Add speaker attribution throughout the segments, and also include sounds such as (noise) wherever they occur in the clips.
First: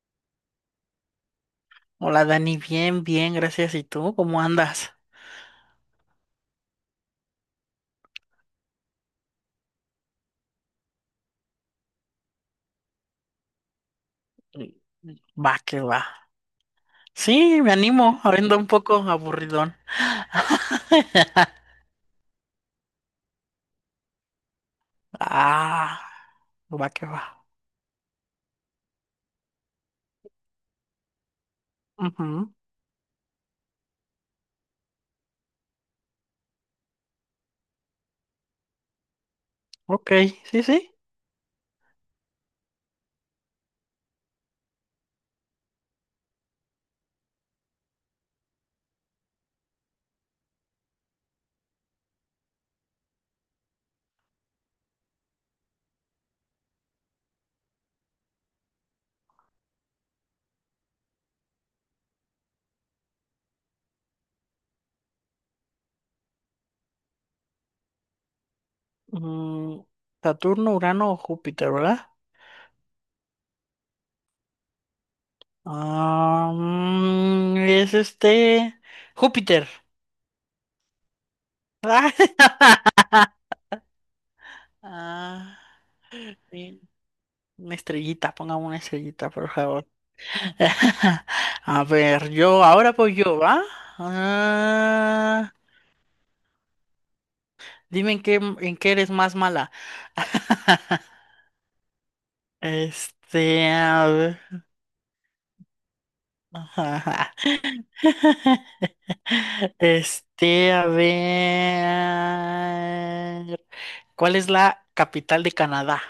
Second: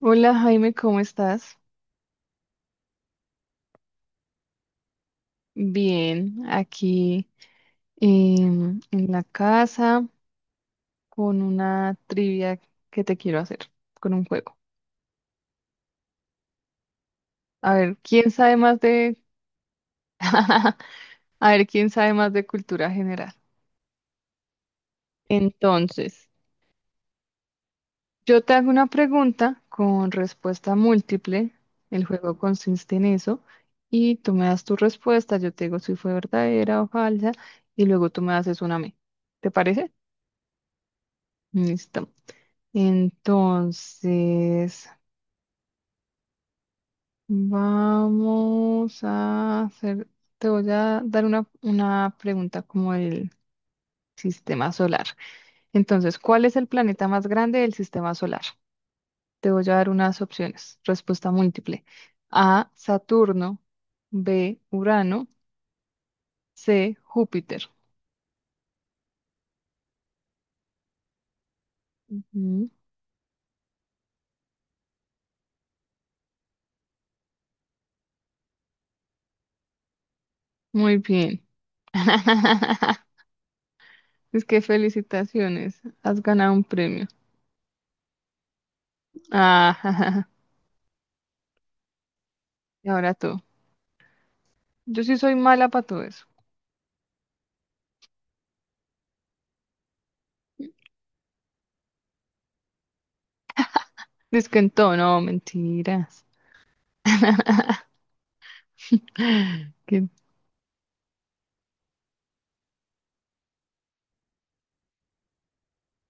Speaker 1: Hola Jaime, ¿cómo estás?
Speaker 2: Hola Dani, bien, bien, gracias. ¿Y tú cómo andas?
Speaker 1: Bien, aquí en la casa con una trivia que te quiero hacer, con un juego.
Speaker 2: Va, que va. Sí, me
Speaker 1: A ver,
Speaker 2: animo,
Speaker 1: ¿quién sabe
Speaker 2: abriendo un
Speaker 1: más
Speaker 2: poco
Speaker 1: de...
Speaker 2: aburridón.
Speaker 1: (laughs)
Speaker 2: (laughs)
Speaker 1: A ver, ¿quién sabe más de cultura general?
Speaker 2: Ah,
Speaker 1: Entonces,
Speaker 2: va, que va.
Speaker 1: yo te hago una pregunta con respuesta múltiple. El juego
Speaker 2: Ujú,
Speaker 1: consiste en eso. Y tú me das tu respuesta, yo te digo si fue verdadera o falsa, y luego tú me haces una a mí. ¿Te parece?
Speaker 2: ok, sí, sí.
Speaker 1: Listo. Entonces, vamos a hacer, te voy a dar una pregunta como el sistema solar. Entonces, ¿cuál es el planeta más grande del sistema solar? Te voy a dar unas opciones. Respuesta múltiple. A, Saturno. B, Urano. C, Júpiter.
Speaker 2: Mm, Saturno, Urano o Júpiter, ¿verdad?
Speaker 1: Mm.
Speaker 2: Ah, es este, Júpiter.
Speaker 1: Muy bien. (laughs)
Speaker 2: (laughs)
Speaker 1: Es que
Speaker 2: Ah,
Speaker 1: felicitaciones, has ganado un
Speaker 2: sí.
Speaker 1: premio.
Speaker 2: Una estrellita, pongamos una estrellita, por favor.
Speaker 1: Ah.
Speaker 2: (laughs) A ver, yo,
Speaker 1: (laughs) Y
Speaker 2: ahora
Speaker 1: ahora
Speaker 2: voy yo,
Speaker 1: tú.
Speaker 2: ¿va?
Speaker 1: Yo sí soy
Speaker 2: Ah,
Speaker 1: mala para todo eso.
Speaker 2: dime en qué eres más mala. (laughs) Este, a ver.
Speaker 1: Dice que en todo, no, mentiras.
Speaker 2: Ajá.
Speaker 1: (laughs)
Speaker 2: (laughs)
Speaker 1: Que,
Speaker 2: Este, a ver. ¿Cuál es la capital de Canadá?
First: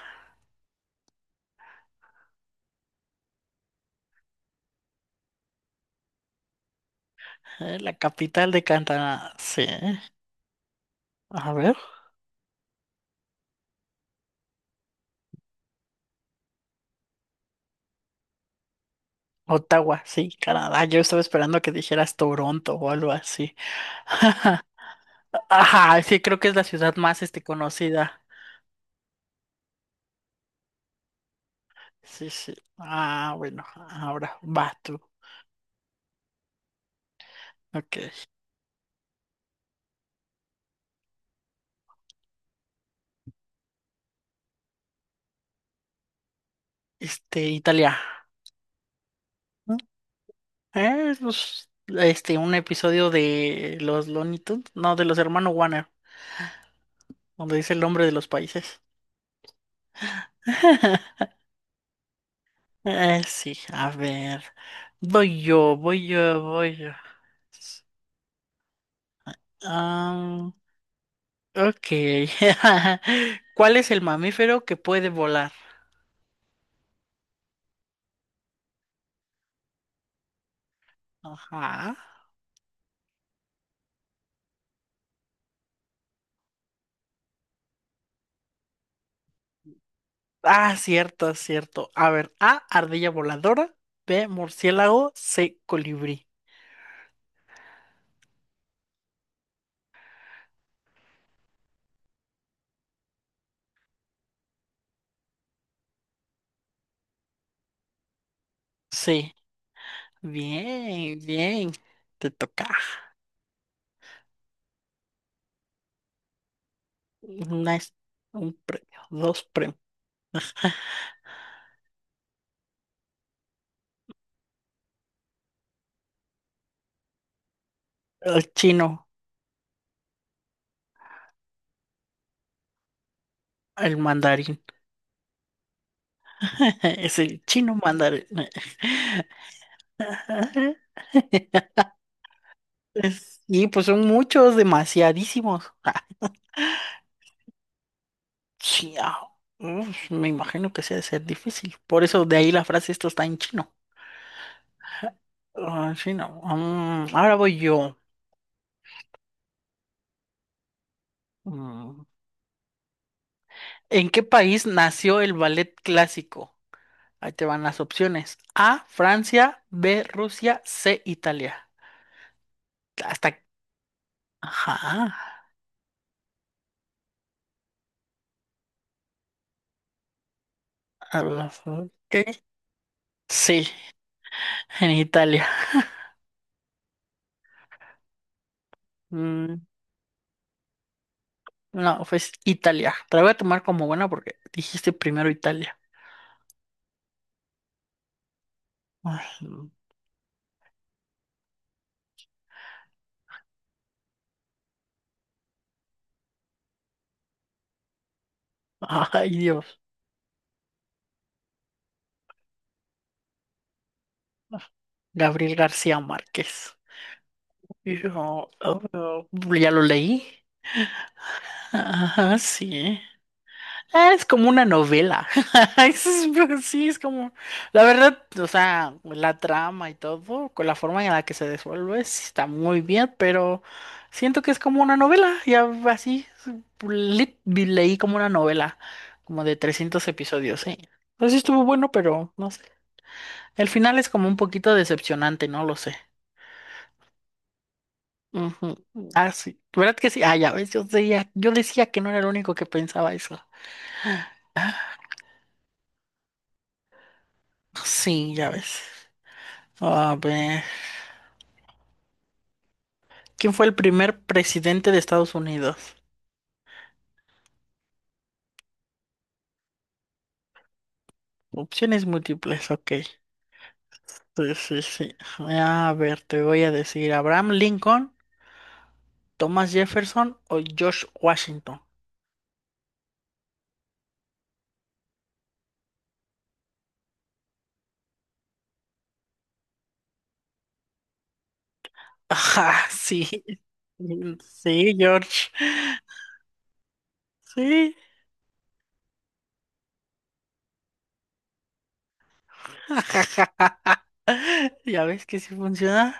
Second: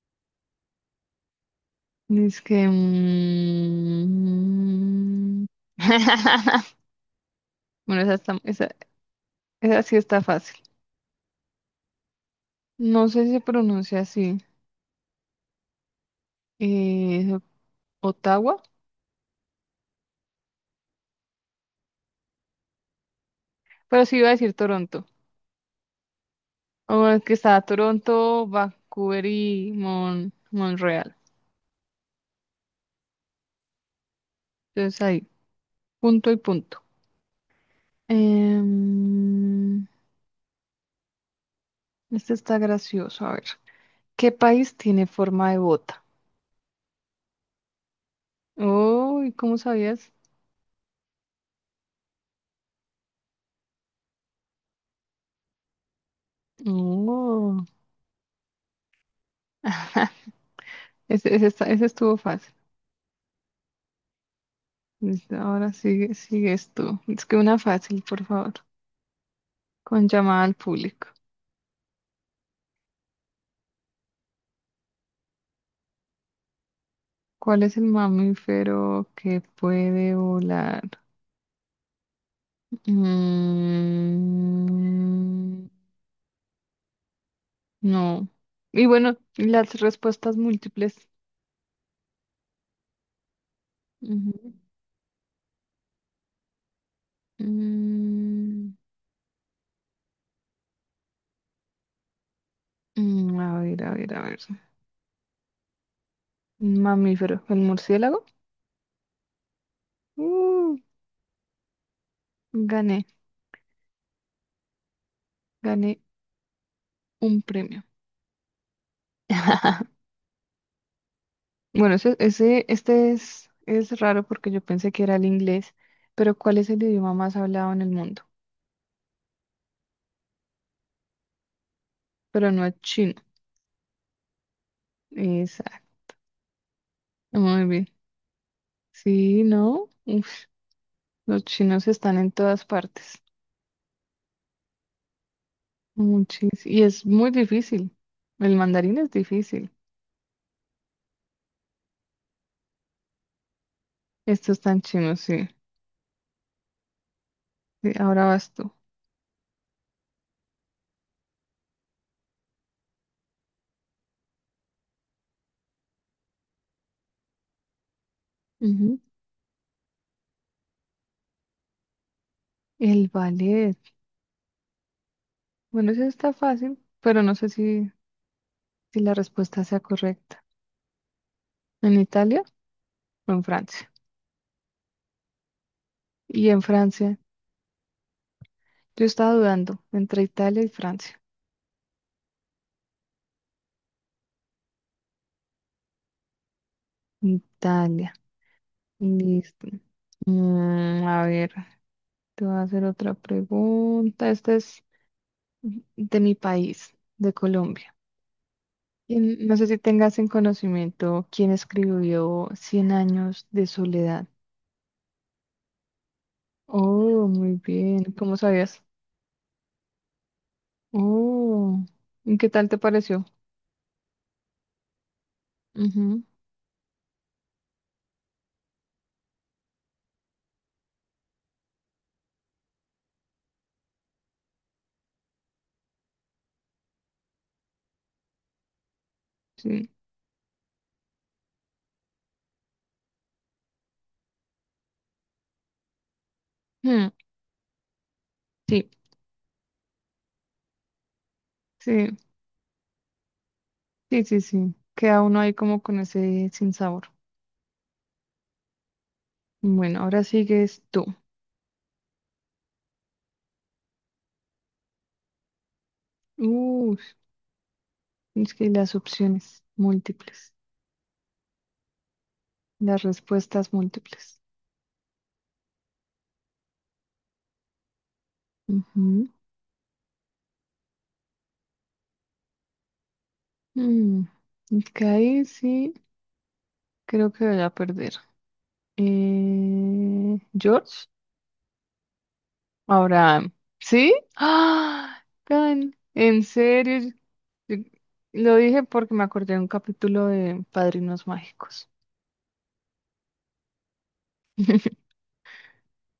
Speaker 1: dice que... (laughs)
Speaker 2: La
Speaker 1: Bueno,
Speaker 2: capital de
Speaker 1: esa,
Speaker 2: Canadá, sí.
Speaker 1: esa sí está fácil.
Speaker 2: A ver.
Speaker 1: No sé si se pronuncia así. eh, Ottawa,
Speaker 2: Ottawa, sí, Canadá. Yo estaba esperando que dijeras Toronto o algo así.
Speaker 1: pero sí iba a decir
Speaker 2: (laughs)
Speaker 1: Toronto.
Speaker 2: Ajá, sí, creo que es la
Speaker 1: O
Speaker 2: ciudad
Speaker 1: el
Speaker 2: más
Speaker 1: que está
Speaker 2: conocida.
Speaker 1: Toronto, Vancouver y Montreal.
Speaker 2: Sí, sí. Ah, bueno, ahora va tú.
Speaker 1: Entonces ahí, punto y punto.
Speaker 2: Ok.
Speaker 1: Em, este está gracioso, a ver. ¿Qué país tiene forma de bota?
Speaker 2: Italia.
Speaker 1: Uy, ¿cómo sabías?
Speaker 2: Pues, un episodio de los Looney Tunes, no, de los hermanos Warner, donde
Speaker 1: Oh.
Speaker 2: dice el nombre de los países.
Speaker 1: (laughs)
Speaker 2: (laughs)
Speaker 1: Ese estuvo fácil.
Speaker 2: Sí, a ver.
Speaker 1: Listo.
Speaker 2: Voy
Speaker 1: Ahora
Speaker 2: yo, voy
Speaker 1: sigue,
Speaker 2: yo,
Speaker 1: sigues
Speaker 2: voy yo.
Speaker 1: tú. Es que una fácil, por favor. Con llamada
Speaker 2: Ah,
Speaker 1: al público.
Speaker 2: ok. (laughs) ¿Cuál es el mamífero que puede volar?
Speaker 1: ¿Cuál es el mamífero que puede volar?
Speaker 2: Ajá.
Speaker 1: Mm, no. Y bueno, las respuestas
Speaker 2: Ah,
Speaker 1: múltiples.
Speaker 2: cierto, cierto. A ver, A, ardilla voladora, B,
Speaker 1: Ujú.
Speaker 2: murciélago, C, colibrí.
Speaker 1: Mm, a ver, a ver, a ver. Un mamífero. ¿El murciélago?
Speaker 2: Sí,
Speaker 1: Uh,
Speaker 2: bien, bien. Te toca.
Speaker 1: gané, gané un
Speaker 2: Una
Speaker 1: premio.
Speaker 2: es- un premio, dos premios.
Speaker 1: (laughs) Bueno, este es raro porque yo pensé que era el inglés, pero ¿cuál es el idioma más hablado en el mundo?
Speaker 2: El chino,
Speaker 1: Pero no es chino.
Speaker 2: el mandarín.
Speaker 1: Exacto.
Speaker 2: (laughs) Es el
Speaker 1: Muy
Speaker 2: chino
Speaker 1: bien.
Speaker 2: mandarín.
Speaker 1: Sí, ¿no? Uf,
Speaker 2: (laughs)
Speaker 1: los chinos están en todas partes.
Speaker 2: Y pues son muchos, demasiadísimos. Ah,
Speaker 1: Y es muy difícil. El mandarín es
Speaker 2: chiao.
Speaker 1: difícil.
Speaker 2: Uf, me imagino que sea de ser difícil. Por eso de ahí la frase esto está en chino.
Speaker 1: Estos tan chinos, sí.
Speaker 2: Ah, chino. Ahora voy
Speaker 1: Sí,
Speaker 2: yo.
Speaker 1: ahora vas tú.
Speaker 2: Mm. ¿En qué país nació el ballet clásico? Ahí te van las opciones. A,
Speaker 1: Ujú.
Speaker 2: Francia, B, Rusia, C, Italia.
Speaker 1: El
Speaker 2: Hasta.
Speaker 1: ballet.
Speaker 2: Ajá.
Speaker 1: Bueno, eso está fácil, pero no sé si si, la respuesta sea correcta.
Speaker 2: A, ok.
Speaker 1: ¿En Italia o en
Speaker 2: Sí,
Speaker 1: Francia?
Speaker 2: en Italia.
Speaker 1: Y en Francia, yo estaba
Speaker 2: Mm,
Speaker 1: dudando entre Italia y Francia.
Speaker 2: no, pues Italia. Te la voy a tomar como buena porque dijiste primero Italia.
Speaker 1: Italia,
Speaker 2: Ay,
Speaker 1: listo. A ver, te voy a hacer otra pregunta. Esta es de mi país, de Colombia. Y
Speaker 2: ay,
Speaker 1: no sé si
Speaker 2: Dios.
Speaker 1: tengas en conocimiento quién escribió Cien años de soledad.
Speaker 2: Gabriel García Márquez.
Speaker 1: Oh, muy
Speaker 2: Y
Speaker 1: bien. ¿Cómo
Speaker 2: yo,
Speaker 1: sabías?
Speaker 2: oh, ya lo leí.
Speaker 1: Oh, ¿y
Speaker 2: Ajá,
Speaker 1: qué tal te
Speaker 2: sí.
Speaker 1: pareció?
Speaker 2: Ah, es como una novela. (laughs)
Speaker 1: Ujú,
Speaker 2: Sí, es como. La verdad, o sea, la trama y todo, con la forma en la que se desenvuelve, sí está muy bien, pero siento que es como una novela. Ya así, le- leí como una novela, como de
Speaker 1: sí.
Speaker 2: 300 episodios, sí. Pues sí estuvo bueno, pero no sé. El final es como un poquito decepcionante, no lo sé.
Speaker 1: Mm,
Speaker 2: Ujú.
Speaker 1: sí,
Speaker 2: Ah, sí. ¿Verdad que sí? Ah, ya ves, yo decía que no
Speaker 1: sí.
Speaker 2: era el único que pensaba eso.
Speaker 1: Sí, sí, sí. Queda uno ahí como con ese sin sabor.
Speaker 2: Sí, ya ves.
Speaker 1: Bueno,
Speaker 2: A
Speaker 1: ahora
Speaker 2: ver.
Speaker 1: sigues tú.
Speaker 2: ¿Quién fue el primer presidente de Estados Unidos?
Speaker 1: Uh, es que las opciones múltiples,
Speaker 2: Opciones múltiples, ok.
Speaker 1: las respuestas múltiples.
Speaker 2: Sí, sí, sí. A ver, te voy a decir, ¿Abraham Lincoln,
Speaker 1: Ujú.
Speaker 2: Thomas Jefferson o George Washington?
Speaker 1: Mm, es que ahí sí creo que voy a perder. George,
Speaker 2: (laughs) Ajá, sí.
Speaker 1: ahora, ¿sí?
Speaker 2: Sí,
Speaker 1: ¡Ah!
Speaker 2: George.
Speaker 1: Gan- En serio, Yo-
Speaker 2: Sí.
Speaker 1: lo dije porque me acordé de un capítulo de Padrinos Mágicos.
Speaker 2: (laughs) Ya ves que sí funciona.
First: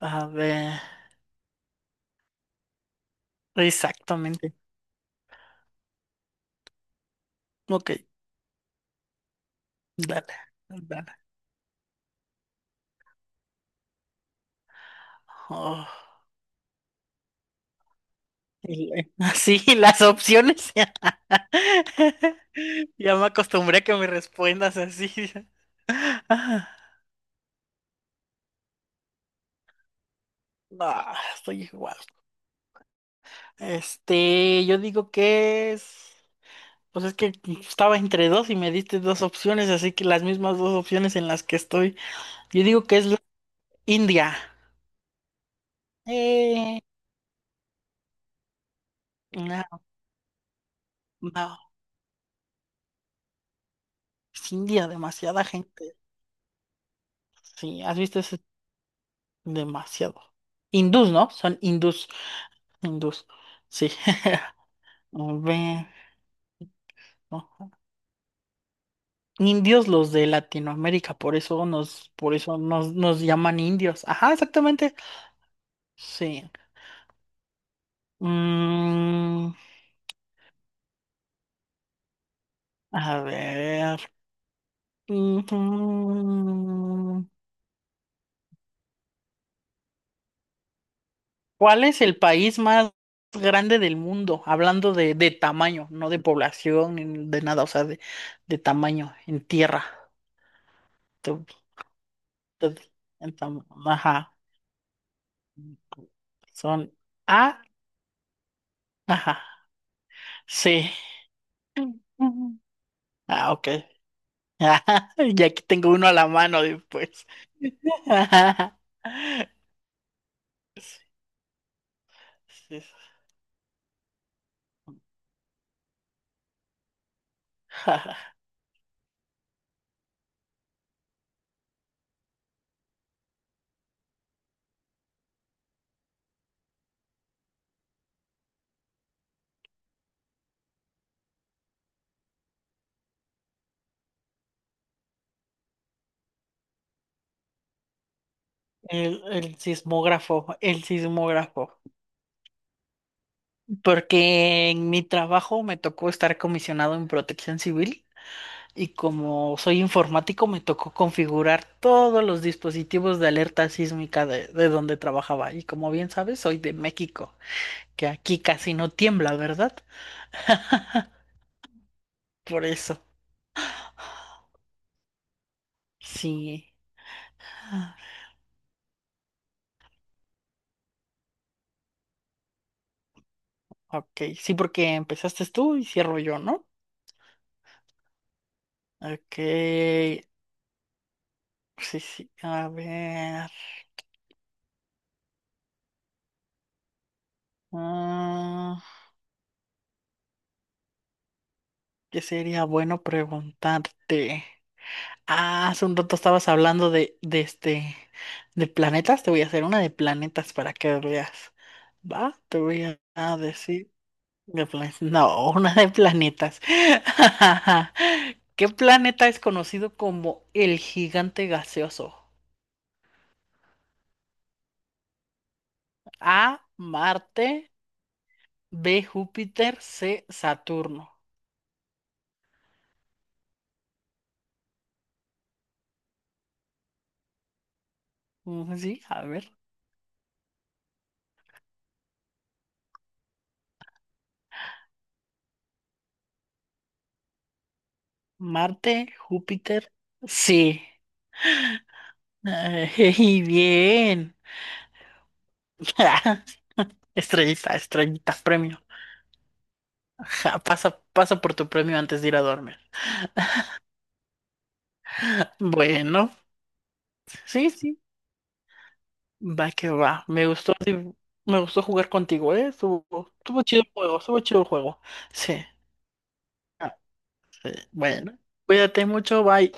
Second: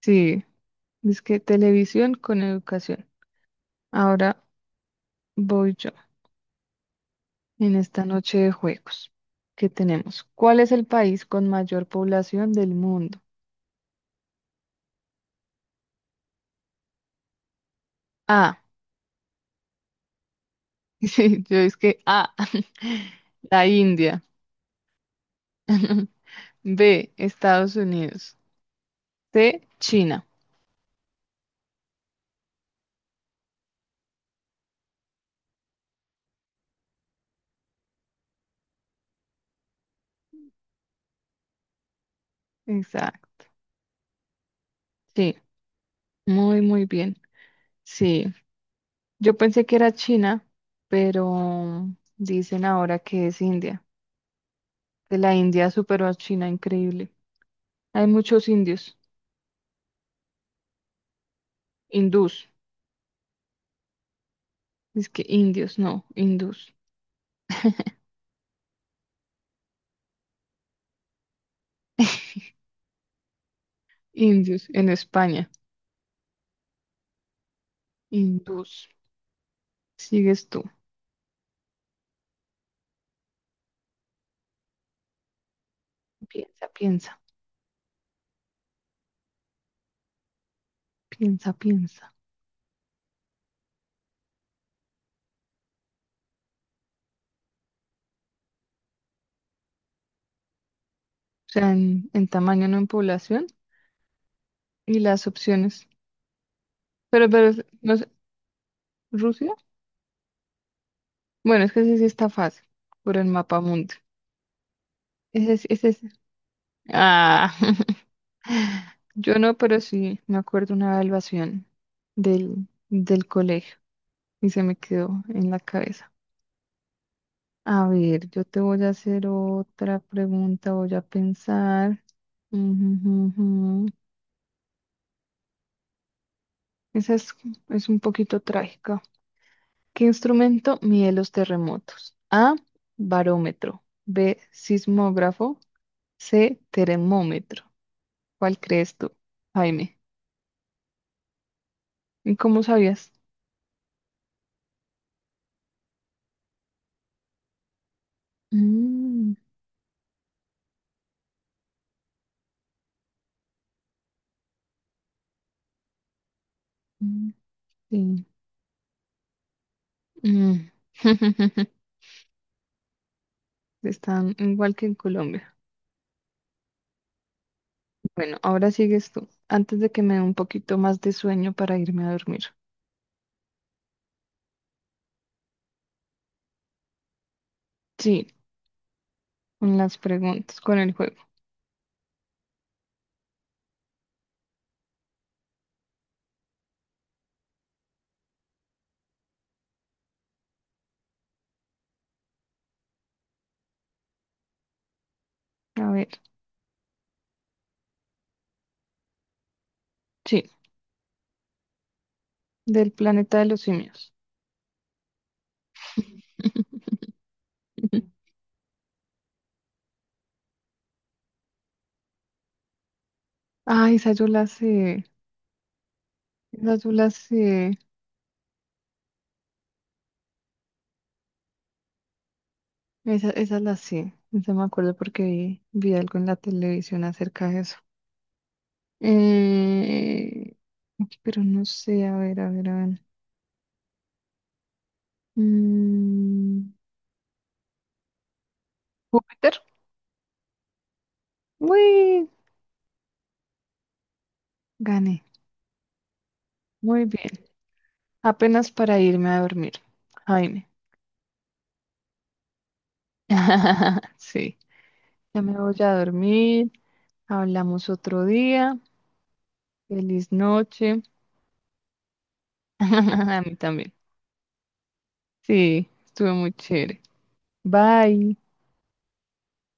Speaker 2: A
Speaker 1: Sí,
Speaker 2: ver,
Speaker 1: es que televisión con educación. Ahora
Speaker 2: exactamente.
Speaker 1: voy yo en
Speaker 2: Ok,
Speaker 1: esta noche de juegos que tenemos.
Speaker 2: dale,
Speaker 1: ¿Cuál es el
Speaker 2: dale.
Speaker 1: país con mayor población del mundo?
Speaker 2: Oh.
Speaker 1: A. (laughs)
Speaker 2: (laughs) Así, las opciones.
Speaker 1: Sí, yo es que A.
Speaker 2: (laughs) Ya
Speaker 1: (laughs)
Speaker 2: me
Speaker 1: La
Speaker 2: acostumbré a que me
Speaker 1: India.
Speaker 2: respondas así.
Speaker 1: (laughs)
Speaker 2: (laughs)
Speaker 1: B. Estados Unidos. C. China.
Speaker 2: No, estoy igual. Yo digo que es. Pues es que estaba entre dos y me diste dos opciones, así que las mismas dos opciones en las que estoy. Yo digo que es la
Speaker 1: Exacto.
Speaker 2: India.
Speaker 1: Sí, muy,
Speaker 2: Eh,
Speaker 1: muy bien. Sí, yo pensé que
Speaker 2: no,
Speaker 1: era China,
Speaker 2: no.
Speaker 1: pero dicen ahora que es India.
Speaker 2: Es India,
Speaker 1: Que la
Speaker 2: demasiada
Speaker 1: India
Speaker 2: gente.
Speaker 1: superó a China, increíble.
Speaker 2: Sí, has
Speaker 1: Hay
Speaker 2: visto ese
Speaker 1: muchos indios.
Speaker 2: demasiado. Hindús, ¿no? Son hindús.
Speaker 1: Hindús.
Speaker 2: Hindús. Sí.
Speaker 1: Es
Speaker 2: (laughs)
Speaker 1: que
Speaker 2: A
Speaker 1: indios,
Speaker 2: ver,
Speaker 1: no, hindús.
Speaker 2: ajá. Indios los de Latinoamérica, por eso nos llaman indios. Ajá,
Speaker 1: Indios en
Speaker 2: exactamente.
Speaker 1: España.
Speaker 2: Sí.
Speaker 1: Hindús.
Speaker 2: Mm,
Speaker 1: Sigues tú.
Speaker 2: a ver. Ujú.
Speaker 1: Piensa, piensa, piensa,
Speaker 2: ¿Cuál es
Speaker 1: piensa.
Speaker 2: el país más grande del mundo? Hablando de tamaño, no de población, ni de nada, o sea, de tamaño, en tierra. Tu-
Speaker 1: O sea, en tamaño,
Speaker 2: tu-
Speaker 1: no en población.
Speaker 2: ajá.
Speaker 1: Y las opciones.
Speaker 2: Son A,
Speaker 1: No sé,
Speaker 2: ajá,
Speaker 1: ¿Rusia?
Speaker 2: sí.
Speaker 1: Bueno, es que ese sí está
Speaker 2: Ujú.
Speaker 1: fácil. Por el
Speaker 2: Ah,
Speaker 1: mapa
Speaker 2: ok.
Speaker 1: mundi.
Speaker 2: (laughs) Ajá, y aquí tengo
Speaker 1: Ese,
Speaker 2: uno
Speaker 1: sí.
Speaker 2: a la mano después.
Speaker 1: Ah.
Speaker 2: (laughs) Ajá,
Speaker 1: (laughs) Yo no, pero sí me acuerdo una
Speaker 2: sí,
Speaker 1: evaluación
Speaker 2: sí,
Speaker 1: del colegio y se me quedó en la cabeza. A
Speaker 2: ajá.
Speaker 1: ver, yo te voy a hacer otra pregunta, voy a pensar. Ujú, ujú, ujú. Esa es, es un poquito trágica. ¿Qué instrumento mide los terremotos? A, barómetro. B, sismógrafo. C, termómetro. ¿Cuál crees tú,
Speaker 2: El
Speaker 1: Jaime?
Speaker 2: sismógrafo, el sismógrafo.
Speaker 1: ¿Y cómo sabías?
Speaker 2: Porque en mi trabajo me tocó estar comisionado en Protección Civil y
Speaker 1: Mm,
Speaker 2: como soy informático me tocó configurar todos los dispositivos de alerta sísmica de donde trabajaba. Y como bien sabes, soy de
Speaker 1: mm,
Speaker 2: México, que
Speaker 1: sí.
Speaker 2: aquí casi no tiembla, ¿verdad?
Speaker 1: Mm.
Speaker 2: (laughs)
Speaker 1: (laughs)
Speaker 2: Por eso,
Speaker 1: Están igual que en Colombia.
Speaker 2: sí.
Speaker 1: Bueno, ahora sigues tú, antes de que me dé un poquito más de sueño para irme a dormir.
Speaker 2: Ok, sí, porque empezaste tú y cierro yo, ¿no?
Speaker 1: Sí,
Speaker 2: Ok,
Speaker 1: con las preguntas, con el juego.
Speaker 2: sí, sí, a ver. Ah, ¿qué sería bueno preguntarte? Ah, hace
Speaker 1: A
Speaker 2: un
Speaker 1: ver,
Speaker 2: rato estabas hablando de este, de planetas. Te voy a hacer una de
Speaker 1: sí,
Speaker 2: planetas para que veas. ¿Va? Te voy
Speaker 1: del
Speaker 2: a
Speaker 1: planeta de los
Speaker 2: decir
Speaker 1: simios.
Speaker 2: de planetas. (laughs) No, una de planetas.
Speaker 1: (laughs)
Speaker 2: (laughs) ¿Qué planeta es conocido como el gigante gaseoso?
Speaker 1: Ay, esa yo la sé.
Speaker 2: A,
Speaker 1: Esa yo la
Speaker 2: Marte.
Speaker 1: sé.
Speaker 2: B, Júpiter, C, Saturno.
Speaker 1: Esa la sé. Esa me acuerdo porque vi algo en la televisión acerca de eso.
Speaker 2: Sí, a ver.
Speaker 1: Eh, pero no sé, a ver, a ver, a ver. Mm,
Speaker 2: Marte,
Speaker 1: ¿Júpiter?
Speaker 2: Júpiter, sí.
Speaker 1: Uy,
Speaker 2: Ay, (laughs) bien.
Speaker 1: gané.
Speaker 2: (laughs)
Speaker 1: Muy bien.
Speaker 2: Estrellita, estrellita,
Speaker 1: Apenas
Speaker 2: premio.
Speaker 1: para irme a dormir,
Speaker 2: Ja,
Speaker 1: Jaime.
Speaker 2: pasa, pasa por tu premio antes de ir a dormir.
Speaker 1: (laughs) Sí, ya me voy a
Speaker 2: Bueno,
Speaker 1: dormir.
Speaker 2: sí,
Speaker 1: Hablamos
Speaker 2: sí.
Speaker 1: otro día.
Speaker 2: Va que va.
Speaker 1: Feliz
Speaker 2: Me gustó, sí,
Speaker 1: noche.
Speaker 2: me gustó jugar contigo, ¿eh? Estuvo,
Speaker 1: (laughs) A mí
Speaker 2: estuvo chido el
Speaker 1: también.
Speaker 2: juego, estuvo chido el juego. Sí.
Speaker 1: Sí, estuvo muy
Speaker 2: Ah,
Speaker 1: chévere.
Speaker 2: sí.
Speaker 1: Bye.
Speaker 2: Bueno, cuídate mucho, bye.